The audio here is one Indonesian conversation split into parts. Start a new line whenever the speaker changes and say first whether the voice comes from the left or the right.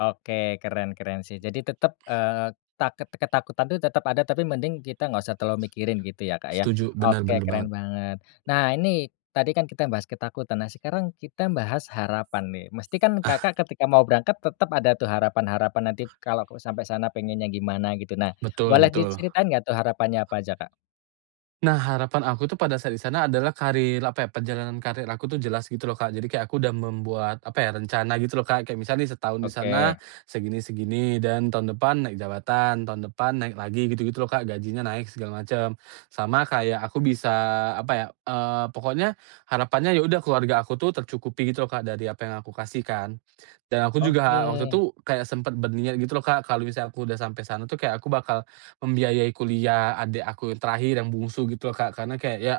left: Oke, keren keren sih. Jadi tetep, eee, taket ketakutan itu tetep ada, tapi mending kita nggak usah terlalu mikirin gitu ya, Kak, ya.
right: Setuju. Bener
left: Oke,
right: bener banget.
left: keren banget. Nah, ini tadi kan kita bahas ketakutan, nah sekarang kita bahas harapan nih. Mesti kan Kakak
right: Ah.
left: ketika mau berangkat tetep ada tuh harapan-harapan, nanti kalo aku sampe sana pinginnya gimana gitu. Nah,
right: Betul
left: boleh
right: betul.
left: diceritain gak tuh harapannya apa aja, Kak?
right: Nah, harapan aku tuh pada saat di sana adalah karir, apa ya, perjalanan karir aku tu jelas gitu loh, Kak. Jadi kayak aku dah membuat apa ya, rencana gitu loh, Kak. Kayak misalnya nih, setahun di sana
left: Oke.
right: segini-segini, dan tahun depan naik jabatan, tahun depan naik lagi, gitu-gitu loh, Kak, gajinya naik segala macem. Sama kayak aku bisa apa ya, eee, pokoknya harapannya ya udah keluarga aku tuh tercukupi gitu loh, Kak, dari apa yang aku kasih kan. Dan aku juga waktu
left: Oke.
right: tu kayak sempat berniat gitu loh, Kak, kalau misalnya aku udah sampai sana tuh kayak aku bakal membiayai kuliah adik aku yang terakhir yang bungsu gitu loh, Kak. Karena kayak, ya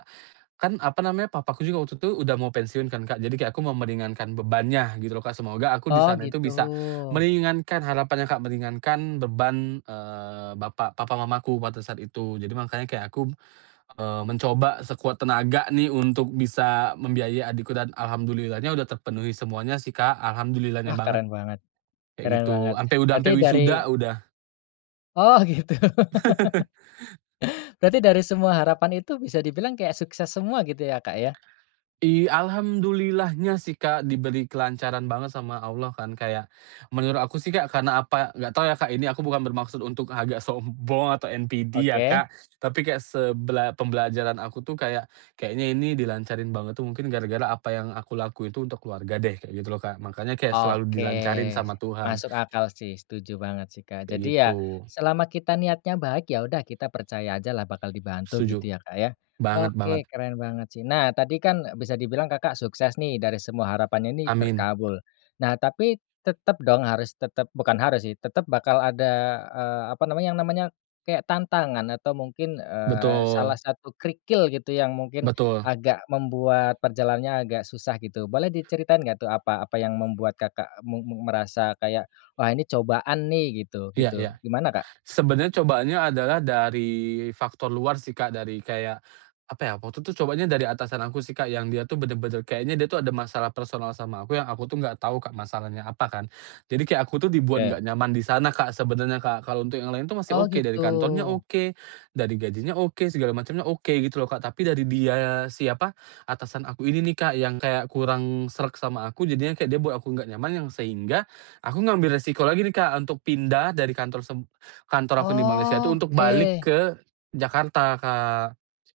right: kan apa namanya, papaku juga waktu itu udah mau pensiun kan, Kak. Jadi kayak aku mau meringankan bebannya, gitu loh, Kak. Semoga aku di
left: Oh,
right: sana itu
left: gitu.
right: bisa meringankan harapannya, Kak, meringankan beban, eee, bapak papa mamaku pada saat itu. Jadi makanya kayak aku, eee, mencoba sekuat tenaga nih untuk bisa membiayai adikku dan alhamdulillah-nya udah terpenuhi semuanya sih, Kak. Alhamdulillah-nya
left: Wah,
right: banget,
left: keren banget
right: kayak
left: keren banget.
right: gitu. Sampe udah,
left: Berarti
right: sampe
left: dari
right: wisuda udah
left: Oh, gitu. Berarti dari semua harapan itu bisa dibilang kayak sukses semua gitu ya, Kak, ya?
right: I alhamdulillah-nya sih, Kak, diberi kelancaran banget sama Allah kan. Kayak menurut aku sih, Kak, karena apa nggak tau ya, Kak, ini aku bukan bermaksud untuk agak sombong atau NPD ya,
left: Oke.
right: Kak, tapi kayak sebela pembelajaran aku tuh kayak, "Kayaknya ini dilancarin banget tuh mungkin gara-gara apa yang aku lakuin itu untuk keluarga deh," kayak gitu loh, Kak. Makanya kayak selalu
left: Oke.
right: dilancarin sama Tuhan.
left: Masuk akal sih, setuju banget sih, Kak.
right: Kayak
left: Jadi ya,
right: gitu.
left: selama kita niatnya baik, ya udah kita percaya ajalah bakal dibantu
right: Setuju.
left: gitu ya, Kak, ya.
right: Banget
left: Oke,
right: banget.
left: keren banget sih. Nah tadi kan bisa dibilang Kakak sukses nih, dari semua harapannya ini
right: Amin.
left: terkabul. Nah, tapi tetep dong harus tetep bukan harus sih, tetep bakal ada, eee, apa namanya yang namanya kayak tantangan atau mungkin, eee, salah
right: Betul.
left: satu kerikil gitu yang mungkin
right: Betul.
left: agak membuat perjalanannya agak susah gitu. Boleh diceritain gak tuh apa apa yang membuat Kakak mu mu merasa kayak, "Wah, ini cobaan nih," gitu
right: Iya iya.
left: gitu, gimana, Kak?
right: Sebenarnya cobaannya adalah dari faktor luar sih, Kak, dari kayak apa ya, waktu itu cobaannya dari atasan aku sih, Kak, yang dia tuh bener-bener, kayaknya dia tuh ada masalah personal sama aku yang aku tuh nggak tahu, Kak, masalahnya apa kan. Jadi kayak aku tuh dibuat
left: Ya.
right: nggak nyaman di sana, Kak, sebenarnya, Kak. Kalau untuk yang lain tuh masih
left: Oh,
right: oke. Dari
left: gitu.
right: kantornya oke, dari gajinya oke, segala macemnya oke gitu loh, Kak. Tapi dari dia siapa, atasan aku ini nih, Kak, yang kayak kurang sreg sama aku. Jadinya kayak dia buat aku nggak nyaman yang sehingga aku ngambil resiko lagi nih, Kak, untuk pindah dari kantor seb kantor aku yang di Malaysia itu, untuk
left: Oke.
right: balik ke Jakarta, Kak.